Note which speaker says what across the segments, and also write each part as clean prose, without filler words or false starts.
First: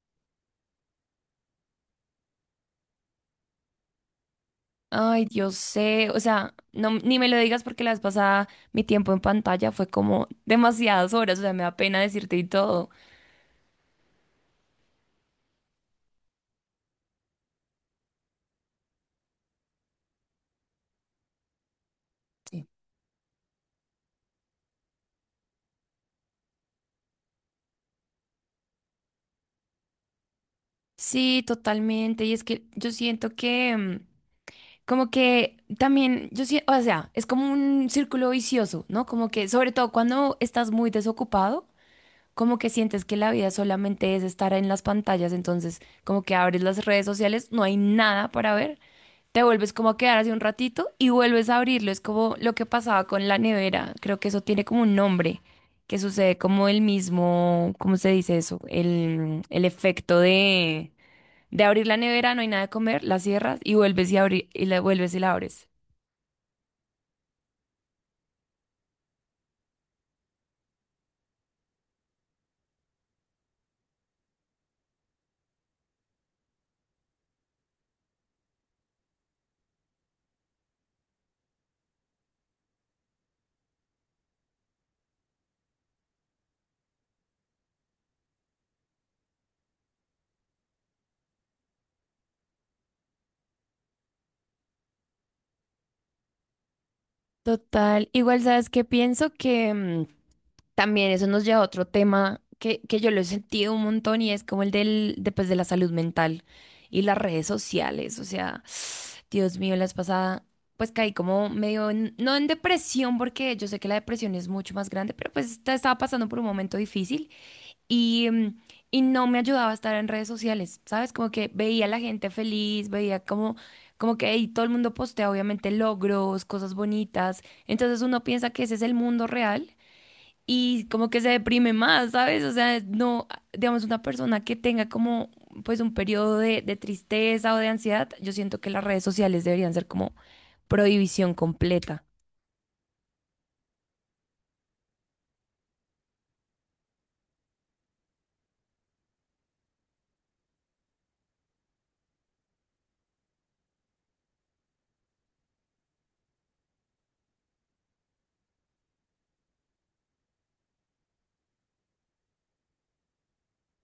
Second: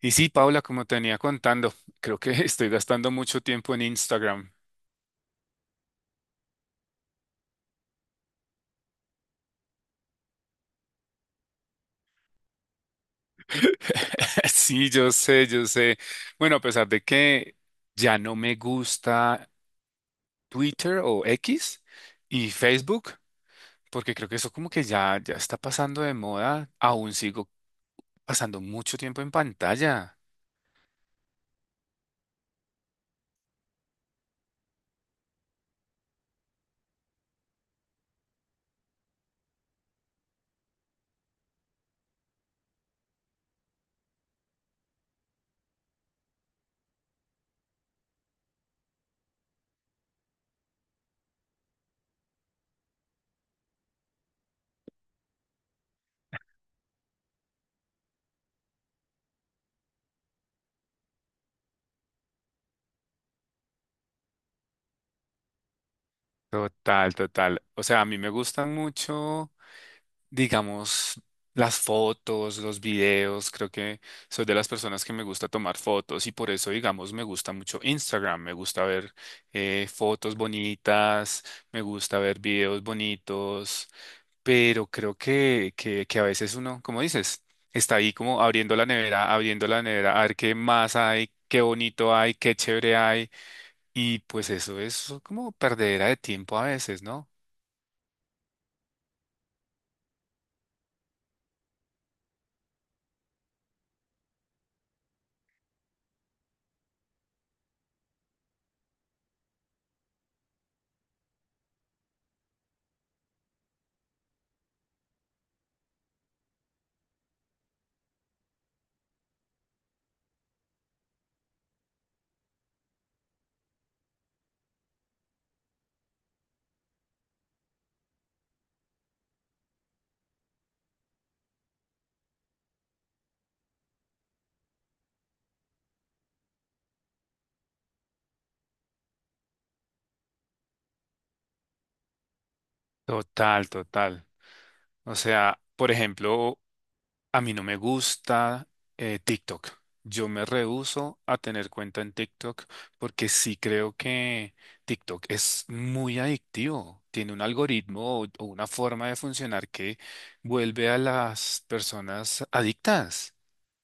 Speaker 1: Y sí, Paula, como te venía contando, creo que estoy gastando mucho tiempo en Instagram.
Speaker 2: Ay, yo sé, o sea, no, ni me lo digas porque la vez pasada mi tiempo en pantalla fue como demasiadas horas, o sea, me da pena decirte y todo.
Speaker 1: Sí, yo sé, yo sé. Bueno, a pesar de que ya no me gusta Twitter o X y
Speaker 2: Sí.
Speaker 1: Facebook, porque creo que eso como que ya está pasando de moda, aún sigo pasando mucho tiempo en pantalla.
Speaker 2: Sí, totalmente. Y es que yo siento que, como que también, yo siento, o sea, es como un círculo vicioso, ¿no? Como que, sobre todo cuando estás muy desocupado. Como que sientes que la vida solamente es estar en las pantallas, entonces como que abres las redes sociales, no hay nada para ver, te vuelves como a quedar así un ratito y vuelves a abrirlo, es como lo que pasaba con la nevera, creo que eso tiene como un nombre, que sucede como el mismo, ¿cómo se dice eso? El efecto de abrir la nevera, no hay nada de comer, la cierras y vuelves y y la vuelves y la abres.
Speaker 1: Total, total. O sea, a mí me gustan mucho, digamos, las fotos, los videos. Creo que soy de las personas que me gusta tomar fotos y por eso, digamos, me gusta mucho Instagram. Me gusta ver fotos bonitas, me gusta ver videos bonitos, pero creo que a veces uno, como dices, está ahí como abriendo la nevera, a ver qué más hay. Qué bonito hay, qué chévere hay. Y pues eso es como perdedera de tiempo a veces, ¿no?
Speaker 2: Total, igual sabes que pienso que... también eso nos lleva a otro tema que yo lo he sentido un montón y es como el del, de, pues, de la salud mental y las redes sociales. O sea, Dios mío, la vez pasada, pues caí como medio, no en depresión, porque yo sé que la depresión es mucho más grande, pero pues estaba pasando por un momento difícil y, y no me ayudaba a estar en redes sociales, ¿sabes? Como que veía a la gente feliz, veía como, como que ahí todo el mundo postea obviamente logros, cosas bonitas. Entonces uno piensa que ese es el mundo real y como que se deprime más, ¿sabes? O sea, no, digamos, una persona que tenga como pues un periodo de tristeza o de ansiedad, yo siento que las redes sociales deberían ser como prohibición completa.
Speaker 1: Total, total. O sea, por ejemplo, a mí no me gusta TikTok. Yo me rehúso a tener cuenta en TikTok porque sí creo que TikTok es muy adictivo. Tiene un algoritmo o una forma de funcionar que vuelve a las personas adictas.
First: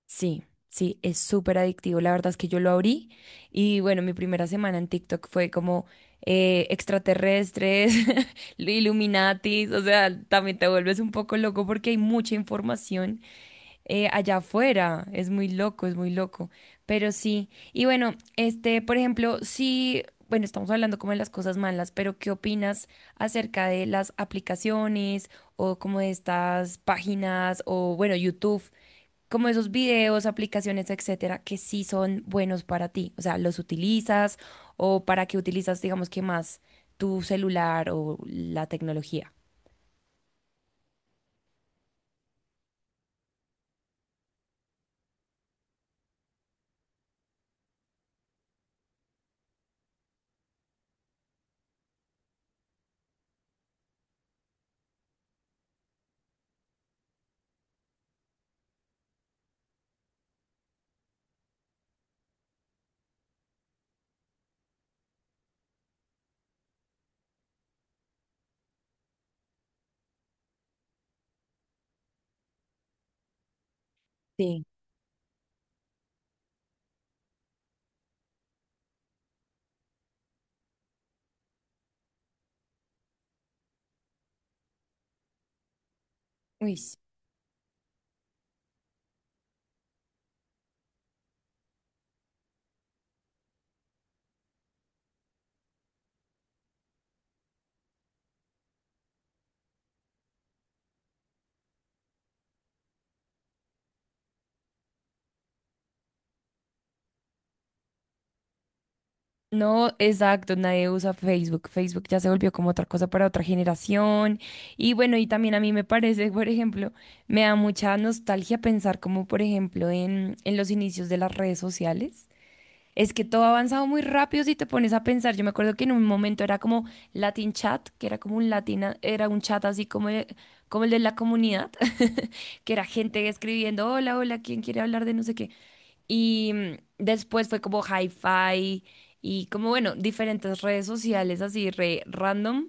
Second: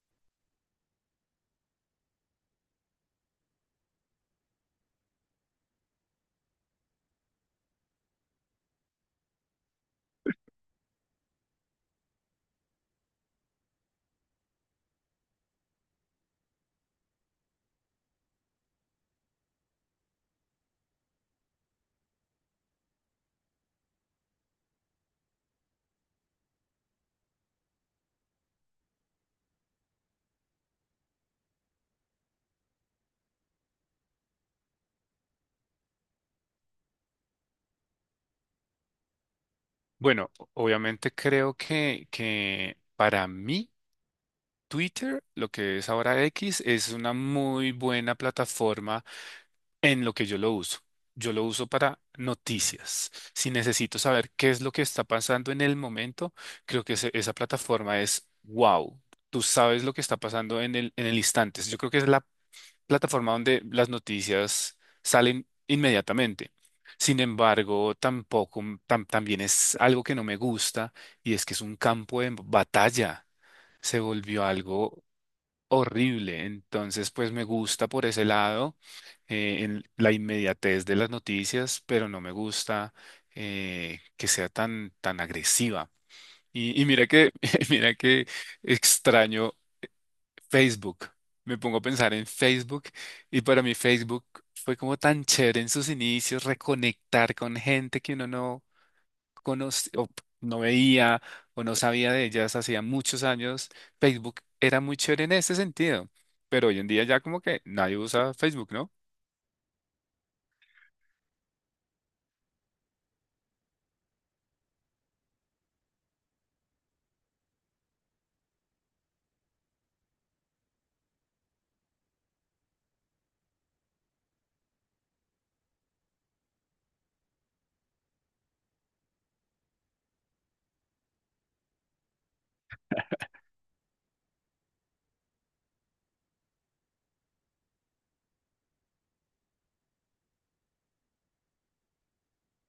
Speaker 2: Sí, sí, es súper adictivo. La verdad es que yo lo abrí y bueno, mi primera semana en TikTok fue como extraterrestres, Illuminatis, o sea, también te vuelves un poco loco porque hay mucha información allá afuera. Es muy loco, es muy loco. Pero sí, y bueno, este, por ejemplo, sí, bueno, estamos hablando como de las cosas malas, pero ¿qué opinas acerca de las aplicaciones o como de estas páginas o bueno, YouTube? Como esos videos, aplicaciones, etcétera, que sí son buenos para ti. O sea, los utilizas o para qué utilizas, digamos que más tu celular o la tecnología.
Speaker 1: Bueno, obviamente creo que para mí Twitter, lo que es ahora X, es una muy buena plataforma en lo que yo lo uso. Yo lo uso para noticias. Si necesito saber qué es lo que está pasando en el momento, creo que esa plataforma es wow. Tú sabes lo que está pasando en el instante. Yo creo que es la plataforma donde las noticias salen inmediatamente. Sin embargo, tampoco, también es algo que no me gusta, y es que es un campo de batalla. Se volvió
Speaker 2: Sí.
Speaker 1: algo horrible. Entonces, pues me gusta por ese lado, en la inmediatez de las noticias, pero no me gusta que sea tan agresiva.
Speaker 2: Uy,
Speaker 1: Y
Speaker 2: sí.
Speaker 1: mira que, mira que extraño Facebook. Me pongo a pensar en Facebook, y para mí Facebook fue como tan chévere en sus inicios, reconectar con gente que uno no conoce o no veía o no sabía de ellas hacía muchos años. Facebook era muy chévere en ese sentido, pero hoy en día ya como que nadie usa Facebook, ¿no?
Speaker 2: No, exacto, nadie usa Facebook. Facebook ya se volvió como otra cosa para otra generación. Y bueno, y también a mí me parece, por ejemplo, me da mucha nostalgia pensar como, por ejemplo, en los inicios de las redes sociales. Es que todo ha avanzado muy rápido si te pones a pensar. Yo me acuerdo que en un momento era como Latin Chat, que era como un latina, era un chat así como, como el de la comunidad, que era gente escribiendo, hola, hola, ¿quién quiere hablar de no sé qué? Y después fue como Hi-Fi y como, bueno, diferentes redes sociales así re random.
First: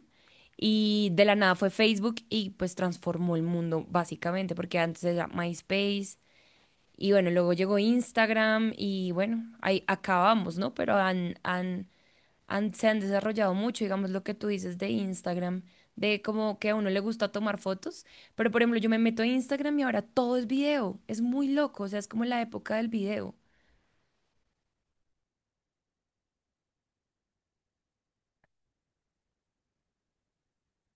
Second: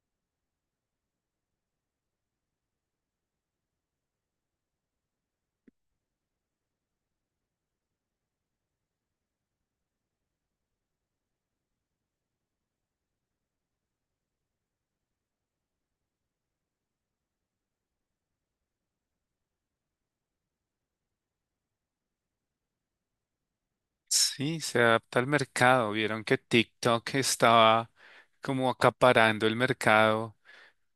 Speaker 2: Y de la nada fue Facebook y pues transformó el mundo básicamente, porque antes era MySpace y bueno, luego llegó Instagram y bueno, ahí acabamos, ¿no? Pero han, han, se han desarrollado mucho, digamos, lo que tú dices de Instagram, de como que a uno le gusta tomar fotos, pero por ejemplo, yo me meto a Instagram y ahora todo es video, es muy loco, o sea, es como la época del video.
Speaker 1: Sí, se adapta al mercado. Vieron que TikTok estaba como acaparando el mercado,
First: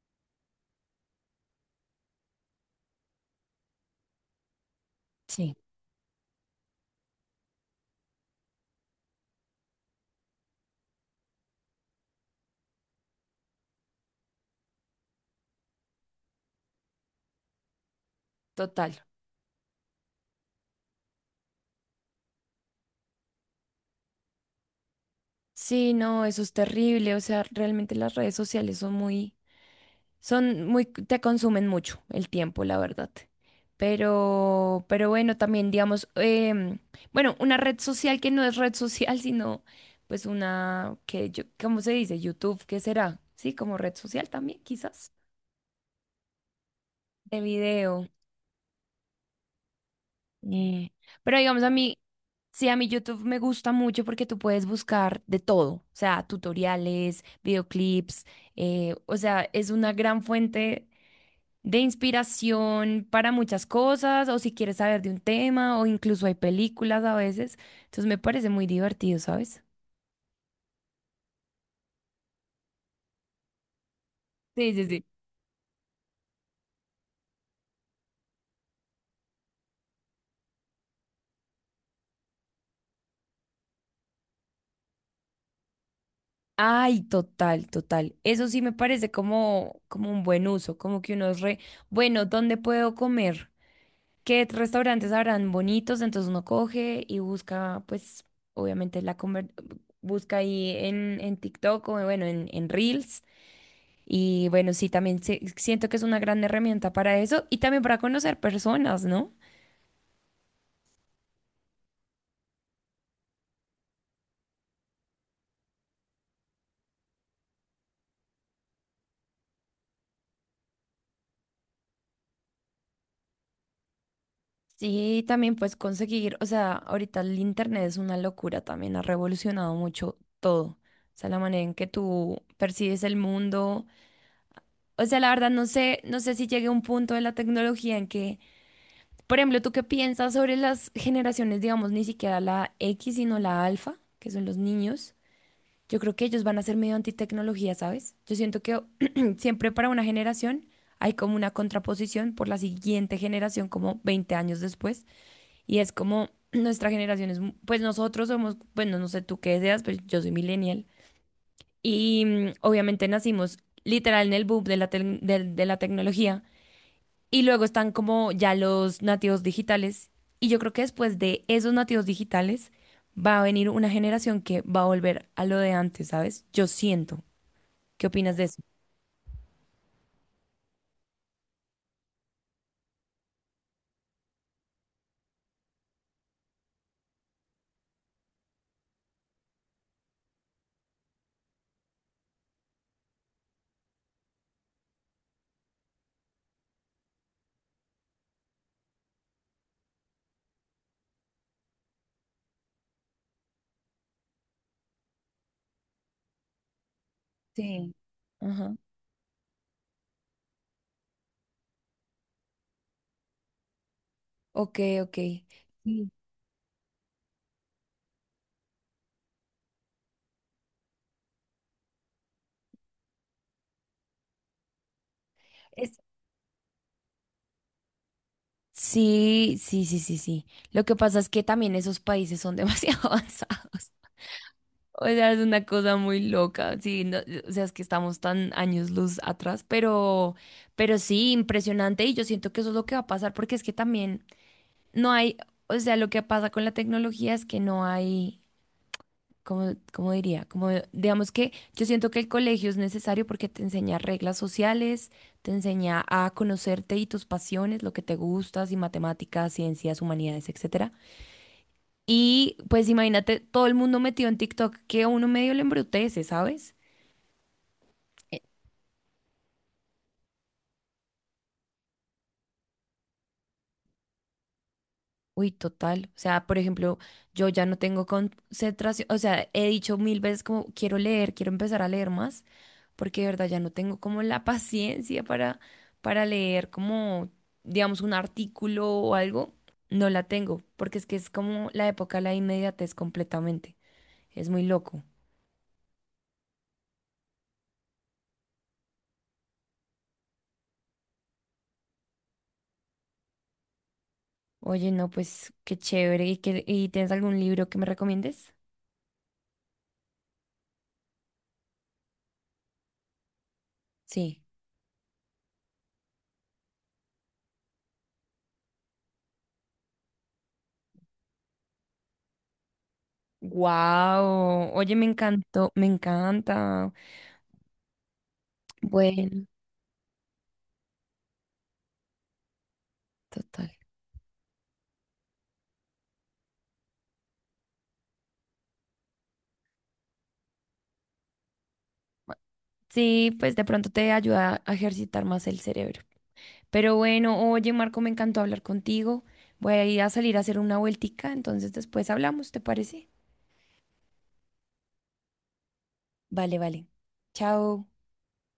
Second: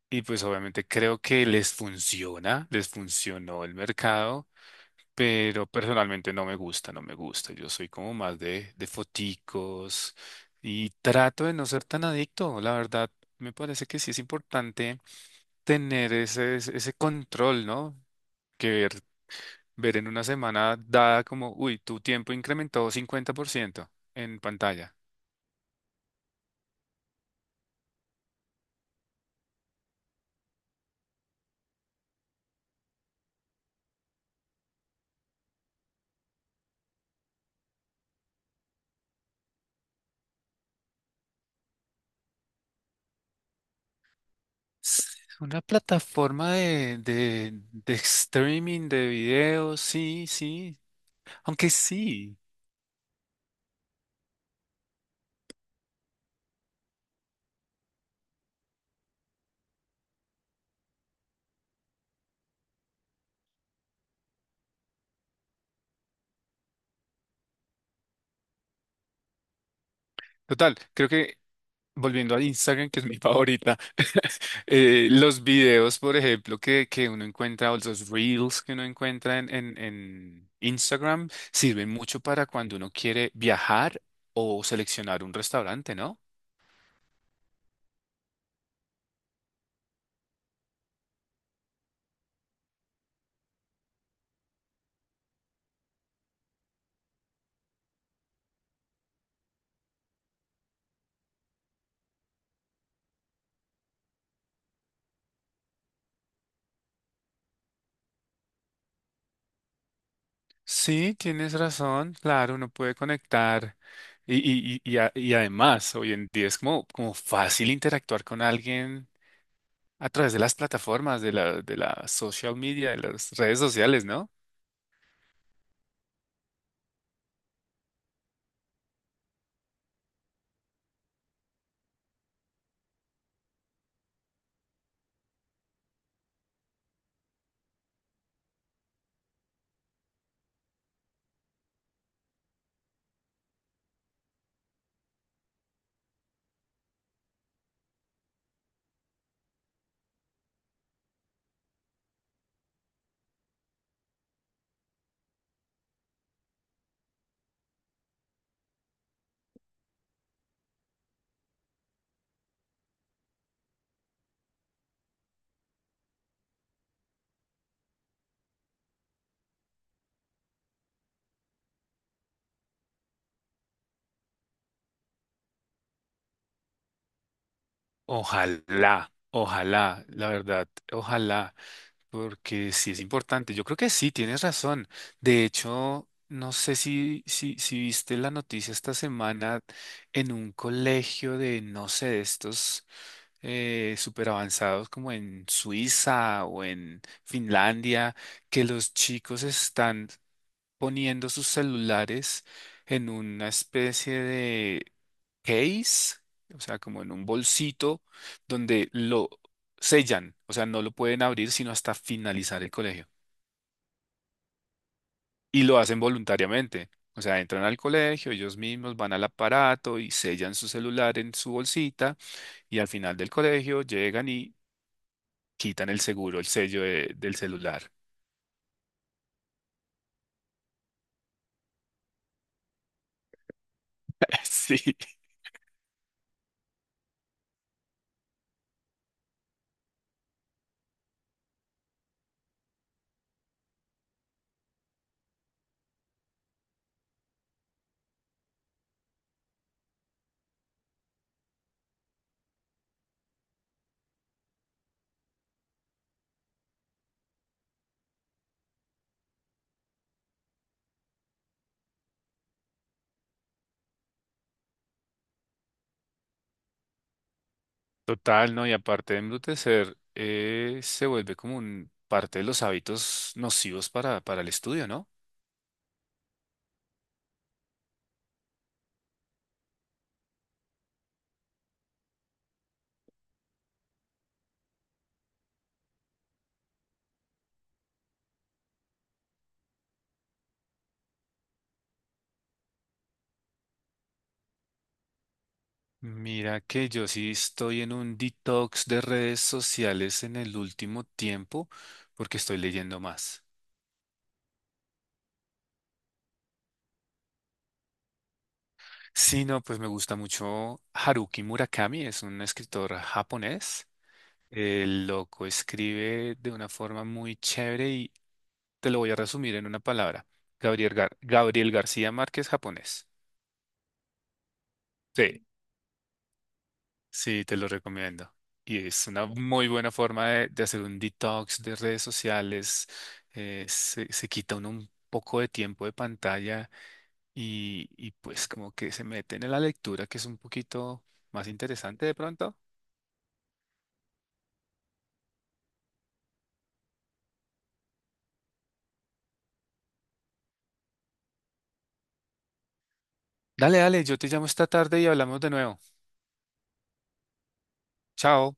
Speaker 1: y pues obviamente creo que les funciona, les funcionó el mercado,
Speaker 2: Sí.
Speaker 1: pero personalmente no me gusta, no me gusta. Yo soy como más de foticos, y trato de no ser tan adicto. La verdad, me parece que sí es importante tener ese, ese control, ¿no? Que
Speaker 2: Total.
Speaker 1: ver, ver en una semana dada como, uy, tu tiempo incrementó 50% en pantalla.
Speaker 2: Sí, no, eso es terrible, o sea, realmente las redes sociales son muy... Son muy, te consumen mucho el tiempo, la verdad. Pero bueno, también digamos, bueno, una red social que no es red social, sino pues una que yo, ¿cómo se dice? YouTube, ¿qué será? Sí, como red social también, quizás,
Speaker 1: Una plataforma de,
Speaker 2: de
Speaker 1: de, de
Speaker 2: video.
Speaker 1: streaming de videos, sí, sí.
Speaker 2: eh, Pero digamos, a
Speaker 1: Aunque
Speaker 2: mí,
Speaker 1: sí.
Speaker 2: sí, a mí YouTube me gusta mucho porque tú puedes buscar de todo, o sea, tutoriales, videoclips, o sea, es una gran fuente de inspiración para muchas cosas, o si quieres saber de un tema, o incluso hay películas a veces. Entonces me parece muy divertido, ¿sabes?
Speaker 1: Total, creo que volviendo a Instagram, que es mi favorita,
Speaker 2: Sí, sí, sí.
Speaker 1: los videos, por ejemplo, que uno encuentra, o los reels que uno encuentra en Instagram, sirven mucho para cuando uno quiere viajar o seleccionar un restaurante, ¿no?
Speaker 2: Ay, total, total. Eso sí me parece como, como un buen uso, como que uno es re, bueno, ¿dónde puedo comer? ¿Qué restaurantes habrán bonitos? Entonces uno coge y busca, pues, obviamente la comer, busca ahí en TikTok o bueno, en Reels. Y bueno, sí, también siento que es una gran herramienta para eso y también para conocer personas, ¿no?
Speaker 1: Sí, tienes razón, claro, uno puede conectar y además hoy en día es como, como fácil interactuar con alguien a través de las plataformas, de la social media, de las redes sociales, ¿no?
Speaker 2: Sí, también pues conseguir, o sea, ahorita el internet es una locura también, ha revolucionado mucho todo. O sea, la manera en que tú percibes el mundo. O sea, la verdad no sé, no sé si llegue a un punto de la tecnología en que, por ejemplo, ¿tú qué piensas sobre las generaciones, digamos, ni siquiera la X, sino la alfa, que son los niños? Yo creo que ellos van a ser medio antitecnología, ¿sabes? Yo siento que siempre para una generación hay como una contraposición por la siguiente generación, como 20 años después. Y es como nuestra generación es, pues nosotros somos, bueno, no sé tú qué seas, pero yo soy millennial. Y obviamente nacimos literal en el boom de la, de la tecnología. Y luego están como ya los nativos digitales. Y yo creo que después de esos nativos digitales va a venir una generación que va a volver a lo de antes, ¿sabes? Yo siento. ¿Qué opinas de eso?
Speaker 1: Ojalá, ojalá, la verdad, ojalá. Porque sí es importante. Yo creo que sí, tienes razón. De hecho, no sé si viste la noticia esta semana en un colegio de, no sé, de estos súper avanzados como en Suiza o en Finlandia, que los chicos están poniendo sus celulares en una especie de case, o sea, como en un
Speaker 2: Sí.
Speaker 1: bolsito
Speaker 2: Ajá.
Speaker 1: donde lo sellan, o sea, no lo pueden abrir sino hasta finalizar el colegio.
Speaker 2: Ok, ok.
Speaker 1: Y lo hacen
Speaker 2: Sí.
Speaker 1: voluntariamente, o sea, entran al colegio, ellos mismos van al aparato y sellan su celular en su bolsita, y al final del colegio llegan y quitan
Speaker 2: Es-
Speaker 1: el seguro, el sello del celular.
Speaker 2: sí, sí, sí, sí, sí. Lo que pasa es que también esos países son demasiado avanzados.
Speaker 1: Sí.
Speaker 2: O sea, es una cosa muy loca. Sí, no, o sea, es que estamos tan años luz atrás, pero sí, impresionante. Y yo siento que eso es lo que va a pasar, porque es que también no hay, o sea, lo que pasa con la tecnología es que no hay. Como, como diría, como digamos que yo siento que el colegio es necesario porque te enseña reglas sociales, te enseña a conocerte y tus pasiones, lo que te gustas y matemáticas, ciencias, humanidades, etcétera. Y pues imagínate todo el mundo metido en TikTok que a uno medio le embrutece, ¿sabes?
Speaker 1: Total, ¿no? Y aparte de embrutecer, se vuelve como un parte de los hábitos nocivos para el estudio, ¿no?
Speaker 2: Uy, total. O sea, por ejemplo, yo ya no tengo concentración. O sea, he dicho 1.000 veces como quiero leer, quiero empezar a leer más, porque de verdad ya no tengo como la paciencia para leer como, digamos, un artículo o algo. No la tengo, porque es que es como la época de la inmediatez completamente. Es muy loco.
Speaker 1: Mira que yo sí estoy en un detox de redes sociales en el último tiempo porque estoy leyendo más.
Speaker 2: Oye, no, pues qué chévere. ¿Y y tienes algún libro que me recomiendes?
Speaker 1: Sí, no, pues me gusta mucho Haruki Murakami, es un escritor japonés.
Speaker 2: Sí.
Speaker 1: El loco escribe de una forma muy chévere, y te lo voy a resumir en una palabra. Gabriel García Márquez, japonés.
Speaker 2: Wow. Oye, me
Speaker 1: Sí.
Speaker 2: encantó, me encanta.
Speaker 1: Sí, te lo recomiendo. Y es una
Speaker 2: Bueno,
Speaker 1: muy buena forma de hacer un detox de redes sociales. eh,
Speaker 2: total.
Speaker 1: se, se quita uno un poco de tiempo de pantalla, y pues como que se meten en la lectura, que es un poquito más interesante de pronto.
Speaker 2: Sí, pues de pronto te ayuda a ejercitar más el cerebro. Pero bueno, oye Marco, me encantó hablar contigo. Voy a ir a salir a hacer una vueltica, entonces después hablamos, ¿te parece?
Speaker 1: Dale, dale, yo te llamo esta tarde y hablamos de nuevo.
Speaker 2: Vale, vale. Chao.
Speaker 1: Chao.